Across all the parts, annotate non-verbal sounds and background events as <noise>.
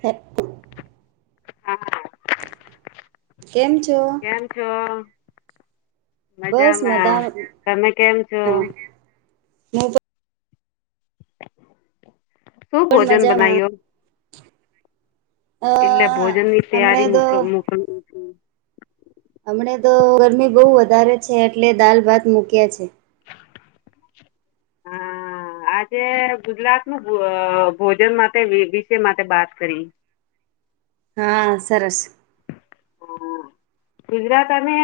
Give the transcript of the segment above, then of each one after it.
હ <inaudible> હા. છો? કેમ છો. બસ મજામાં મજા હું તમે કેમ છો પણ. શું પણ ભોજન મજામાં બનાયો. અ એટલે ભોજન ની હમણે તૈયારી મતલબ કરું છું. હમણાં તો ગરમી બહુ વધારે છે, એટલે દાલ ભાત મુક્યા છે. હા. હા આજે ગુજરાત નું ભોજન માટે વિષય માટે વાત કરી. <inaudible> હા, સરસ. હા. ગુજરાત અને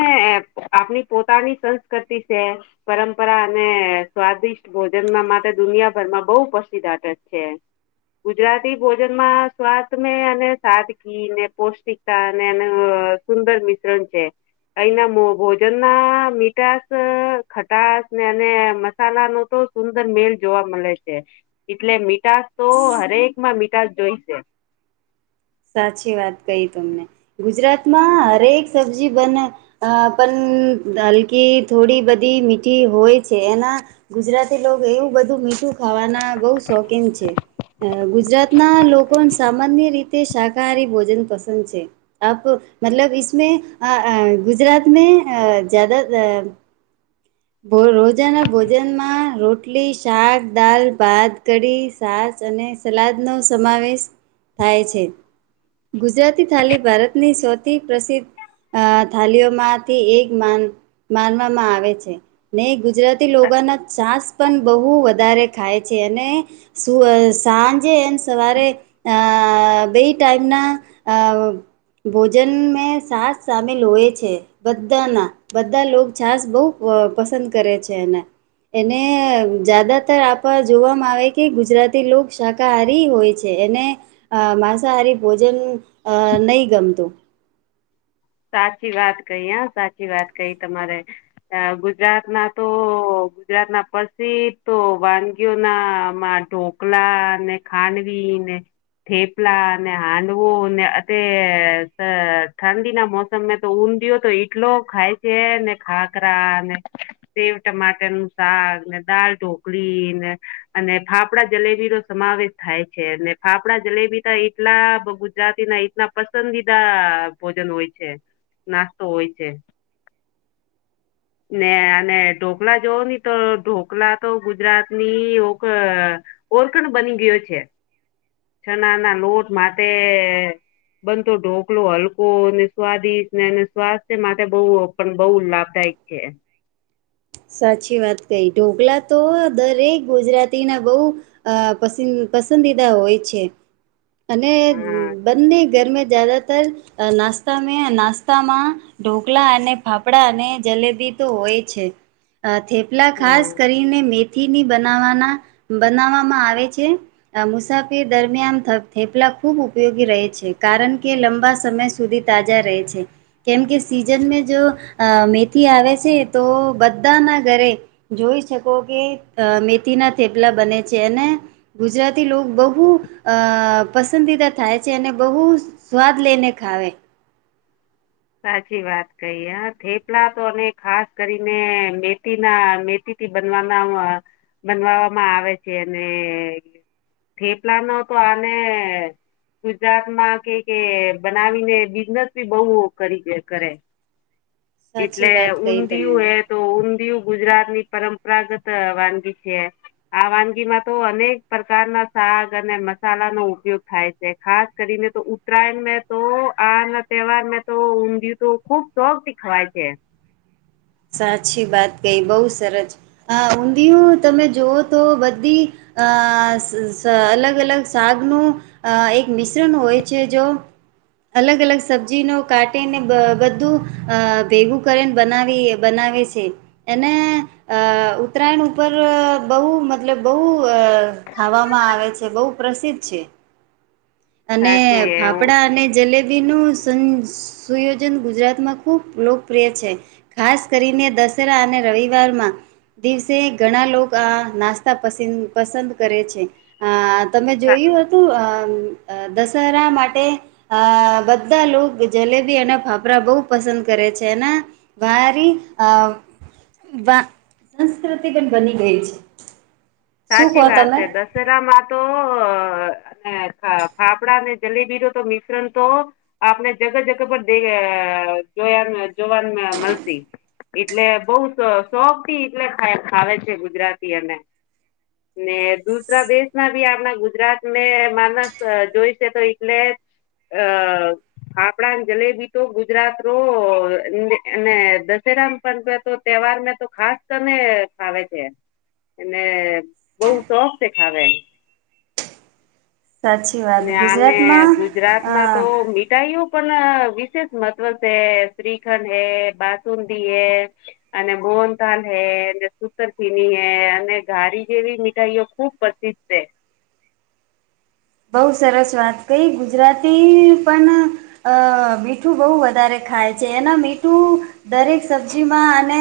આપણી પોતાની સંસ્કૃતિ છે, પરંપરા અને સ્વાદિષ્ટ ભોજનમાં માટે દુનિયાભરમાં બહુ પ્રસિદ્ધ આદત છે. ગુજરાતી ભોજન માં સ્વાદ મે અને સાદગી ને પૌષ્ટિકતા અને સુંદર મિશ્રણ છે. અહીંના ભોજન ના મીઠાસ ખટાસ ને અને મસાલા નુ તો સુંદર મેલ જોવા મળે છે, એટલે મીઠાસ તો હરેકમાં મીઠાસ જોઈ છે. <inaudible> સાચી વાત કહી તમને, ગુજરાતમાં હરેક સબ્જી બને. હલકી થોડી બધી મીઠી હોય છે એના, ગુજરાતી લોકો એવું બધું મીઠું ખાવાના બહુ શોખીન છે, ગુજરાતના લોકો સામાન્ય રીતે શાકાહારી ભોજન પસંદ છે, આપ ઈસ મે મતલબ મે ગુજરાત મે જ્યાદા. બોલ રોજાના ભોજનમાં રોટલી શાક દાલ ભાત કઢી સાસ. અને સલાદનો સમાવેશ થાય છે. ગુજરાતી થાલી ભારતની સૌથી પ્રસિદ્ધ અ થાલીઓમાંથી એક માન માનવામાં આવે છે. ને ગુજરાતી લોકા ના ચાસ પણ બહુ વધારે ખાય છે અને, સુ સાંજે અન સવારે અ અ બે ટાઈમના, અ ભોજન મે સાસ સામેલ હોય છે, બધાના બધા લો છાસ બહુ અ પસંદ કરે છે એને. એને જ્યાદાતર આપવા જોવામાં આવે કે ગુજરાતી લોક શાકાહારી હોય છે. એને, અ માંસાહારી ભોજન અ નહી ગમતું. સાચી વાત કહી હ સાચી વાત કહી તમારે, ગુજરાત ના તો ગુજરાત ના પ્રસિદ્ધ તો વાનગીઓ ના માં ઢોકલા ને ખાંડવી ને થેપલા ને હાંડવો ને અ તે ત ઠંડીના મોસમે તો ઊંધિયો તો એટલો ખાય છે ને ખાખરા અને સેવ ટમાટર નુ શાક ને દાલ ઢોકળી ને, અને ફાફડા જલેબી નો સમાવેશ થાય છે. ને ફાફડા જલેબી ત એટલા ગુજરાતીના એટલા પસંદીદા ભોજન હોય. છે, નાસ્તો હોય છે. ને અને ઢોકલા જોવ ની તો ઢોકલા તો ગુજરાતની ઓ ઓરકણ બની ગયો છે ચણા ના લોટ માટે બનતો ઢોકલો હલકો અને સ્વાદિષ્ટ ને સ્વાસ્થ્ય માટે બવ પણ બવ લાભદાયક છે. સાચી વાત કહી ઢોકલા તો દરેક ગુજરાતીના બહુ પસિંદ પસંદીદા હોય છે. <inaudible> અને હા બંને ગરમે જાદાતર નાસ્તા મે નાસ્તામાં ઢોકલા અને ફાફડા અને જલેબી તો હોય છે, થેપલા હમ ખાસ કરીને મે થીની બનાવાના, બનાવામાં આવે છે, મુસાફિર દરમિયાન થ થેપલા ખૂબ ઉપયોગી રહે છે કારણ કે લંબા સમય સુધી તાજા રહે છે, કેમ કે સીઝન જો, મેથી આવે છે તો બ બધાના ઘરે, જોઈ શકો કે મેથી ના થેપલા બને છે અને, ગુજ રાથી બહુ, અ પસંદીદા થાય છે અને બહુ સ્વાદ લઈને ખાવે. સાચી વાત કહી હ થેપલા તો અને ખાસ કરીને મેથીના મેથી થી બનવામા, બનવામાં આવે છે અને થેપલા નો તો આને ગુજરાત માં કે કે બનાવીને બિઝનેસ બી બ‌ઉ કરી જે કરે સાચી એટલે વાત કહી તમને ઊંધિયું હે તો ઊંધિયું ગુજરાતની પરંપરાગત વાનગી છે. આ વાનગીમાં તો અનેક પ્રકારના શાગ અને મસાલાનો ઉપયોગ થાય છે ખાસ કરી તો ઉત્તરાયણ મે તો આ ન તહેવારમ તો ઊંધિય તો ખુબ શોખથી ખવાય છે. સાચી વાત કઈ બઉ સરજ હ ઊંધિયું તમે જોવો તો બધી અ સ સ અલગ અલગ સાગનું એક મિશ્રણ હોય છે જો અલગ અલગ સબ્જી નો કાટીને બધું અ ભેગું કરીને બનાવીએ બનાવે છે એને અ ઉત્તરાયણ ઉપર બહ મતલબ બહ અ ખાવામાં આવે છે બ‌ઉ પ્રસિદ્ધ છે. અને સાચી ફાફડા અને જલે બી નું સું સુયોજન ગુજરાતમાં ખૂબ લોકપ્રિય છે ખાસ કરીને દ દસેરા અને રવિવારમાં. દિવસે ઘણા લોકો આ નાસ્તા પસ પસંદ કરે છે, આ તમે જોયું હતું અમ અ દસેરા માટે, અ બધા લોકો જલેબી અને ફાફડા બહુ પસંદ કરે. છે ને, ભરી આ વાહ, સંસ્કૃતિ પણ બની ગઈ છે. શું સાચી કહો વાત તમે છે દશેરામાં તો ફાફડા અને જલેબી ન તો મિશ્રણ તો આપણે જગહ જગહ પર દે જો જોવાનું મળતી એટલે બહુ શોખથી એટલે ખાવે છે ગુજરાતીઓને ને દુસરા દેશના બી હમણાં ગુજરાતમાં જોઈશે તો એટલે અ ફાફડાને જલેબી તો ગુજરાત રો અને દ <unintelligible> રામ પ તો તહેવાર તો ખાસ તને ફાવે છે અને <inaudible> <inaudible> બહ શોખ છે ખાવે એને સાચી વાત અને ગુજરાતમાં અ ગુજરાતમાં તો મીઠાઈઓ પણ વિશેષ મહત્વ છે શ્રીખંડ હે બાસુંદી હે અને મોહનથાળ હે સુતરફેની હે અને ઘારી જેવી મીઠાઈઓ ખુબ પ્રસિદ્ધ છે. <inaudible> બઉુ સરસ વાત કહી ગુજરાતી પણ અ મીઠું બહુ વધારે ખાય છે. જેના મીઠું દરેક સબ્જીમાં અને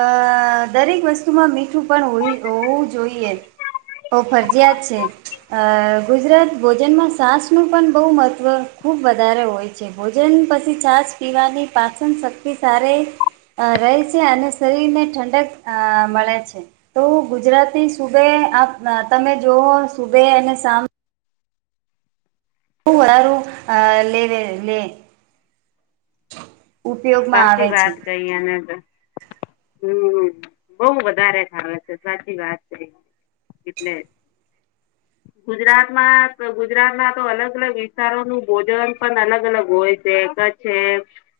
અ દરેક વસ્તુમાં મીઠું <unintelligible> પણ હોવું જોઈએ ફરજયાત છે અ. <unintelligible> ગુજરાત ભોજનમાં છાશનું પણ બહુ મહત્ત્વ ખૂબ વધારે હોય છે ભોજન પછી છાશ પીવાની પાચન શક્તિ સારે અ રહે છે અને શરીર ને ઠંડક અ મળે છે તો ગુજરાતી સુબહ તમે જોવો સુબહ અને શામ હ વરાારું આ લે લે <inaudible> સાચી આવે છે. વાત કઈ એને તો હમ બઉ વધારે ખાવે છે સાચી વાત કરી. એટલે ગુજરાતમાં ગુજરાતમાં તો અલગ અલગ વિસ્તારો નું ભોજન પણ અલગ અલગ હોય છે છે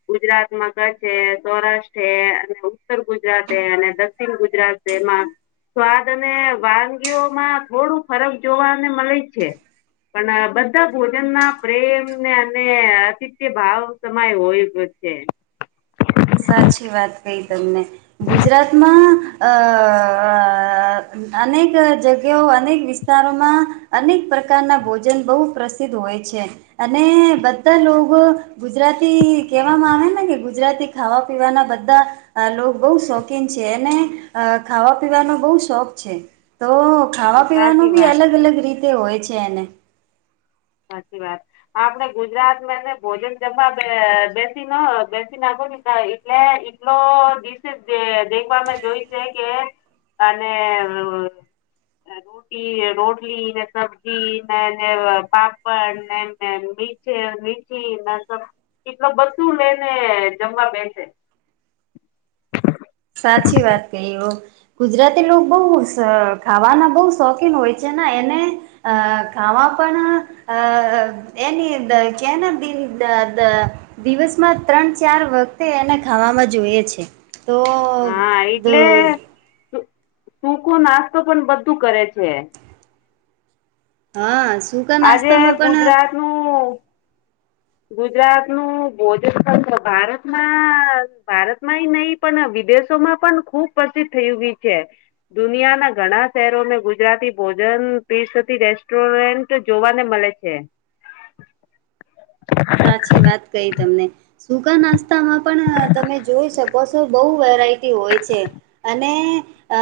ગુજરાત માં કચ્છ <inaudible> સૌરાષ્ટ્ર અને ઉત્તર ગુજરાતે અને દક્ષિણ ગુજરાત એમાં સ્વાદ અને વાનગીઓમાં થોડું ફરક જોવા અને મળે છે. પણ બધા ભોજનમાં પ્રેમ અને અતિત્ય ભાવ સમાય હોય. હમ સાચી વાત કહી તમને ગુજરાતમાં અ <unintelligible> અનેક જગ્યાઓ અનેક વિસ્તારોમાં અનેક પ્રકારના ભોજન બહુ પ્રસિદ્ધ હોય. અને બધા લોકો ગુજરાતી કેવામાં આવે ને કે ગુજરાતી ખાવા પીવાના બધા બહુ શોખીન છે અને ખાવા પીવાનો બહુ શોખ તો ખાવા સાચી પીવાનું બી વાત છે. અલગ અલગ રીતે હોય છે એને. સાચી વાત આપણે ગુજરાતમાં ભોજન જમવા બેસી ના બેસી ના એટલે એટલો દિવસે દેખભ મે જોય છે કે અને અ રોટી રોટલી ને સબ્જી ને પાપડ <unintelligible> મચી એટલ બધું લેને જમવા બેસે. સાચી વાત કહી હો ગુજરાતી લોકો બહુ ખાવાના બહુ શોખીન હોય છે. એને અ ખાવા પણ અ એની કેન દી દ દ દિવસમાં ત્રણ ચાર વખતે એને ખાવામાં જોઈએ છે. તો હા એટલે સૂકો નાસ્તો પણ બધું કરે છે. હા સૂકા આજે નાસ્તામાં પણ ગુજરાત નું ગુજરાતનું ભોજન ભારતમાં ભારતમાંય નહીં પણ વિદેશોમાં પણ ખુબ પ્રસિદ્ધ થય છે દુનિયા ના ઘણા શહેરોને ગુજરાતી ભોજન તીરસતી રેસ્ટોરન્ટ જોવાને મળે છે. સાચી વાત કઈ તમને સૂકા નાસ્તામાં પણ તમે જોઈ શકો છો બહુ વેરાયટી હોય છે અને અ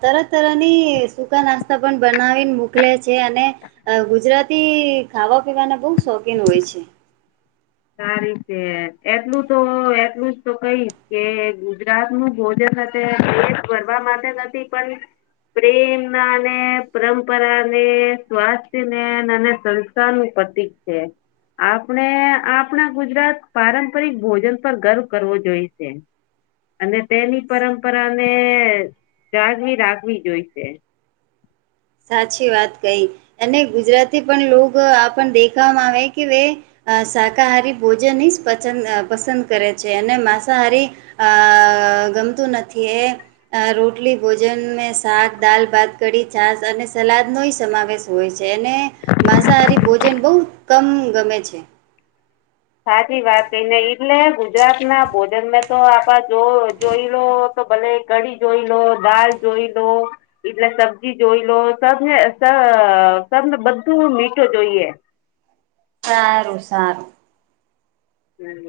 તર તરની સકા નાસ્તા પણ બના મોકલે છે અને ગુજરાતી ખાવા પીવાને બહુ શોખીન હોય છે. સારી છે એટલું તો એટલું જ તો કઈશ કે ગુજરાત નું ભોજન <unintelligible> ભરવા માટે નથી પણ પ્રેમ ના અને પરંપરા ને સ્વાસ્થ્યને અને અને સંસ્થાનું પતિક છે આપણે આપ આપણા ગુજરાત પારંપરિક ભોજન પર ગર્વ કરવો જોઈ છે. અને તેની પરંપરા ને જાળવી રાખવી જોઈશે. સાચી વાત કહી અને ગુજરાતી પણ લોક દેખવામાં આવે કે શાકાહારી ભોજનની જ પંદ પસંદ કરે છે અને માંસાહારી અ ગમતું નથી એ રોટલી ભોજન મે શાક, દાલ, ભાત, કઢી, છાસ અને સલાદનો સમાવેશ હોય છે અને માંસાહારી ભોજન બહુ કમ ગમે છે. <inaudible> સાચી વાત કઈને એટલે ગુજરાત ના ભોજન મેં તો આપ જો જોય લો ભલે કઢી જોઈ લો દાલ જોઈ લો એટલે સબ્જી જોઈ લો હે અ તને બધું મીઠું જોઈએ. સારું સારું. હમ.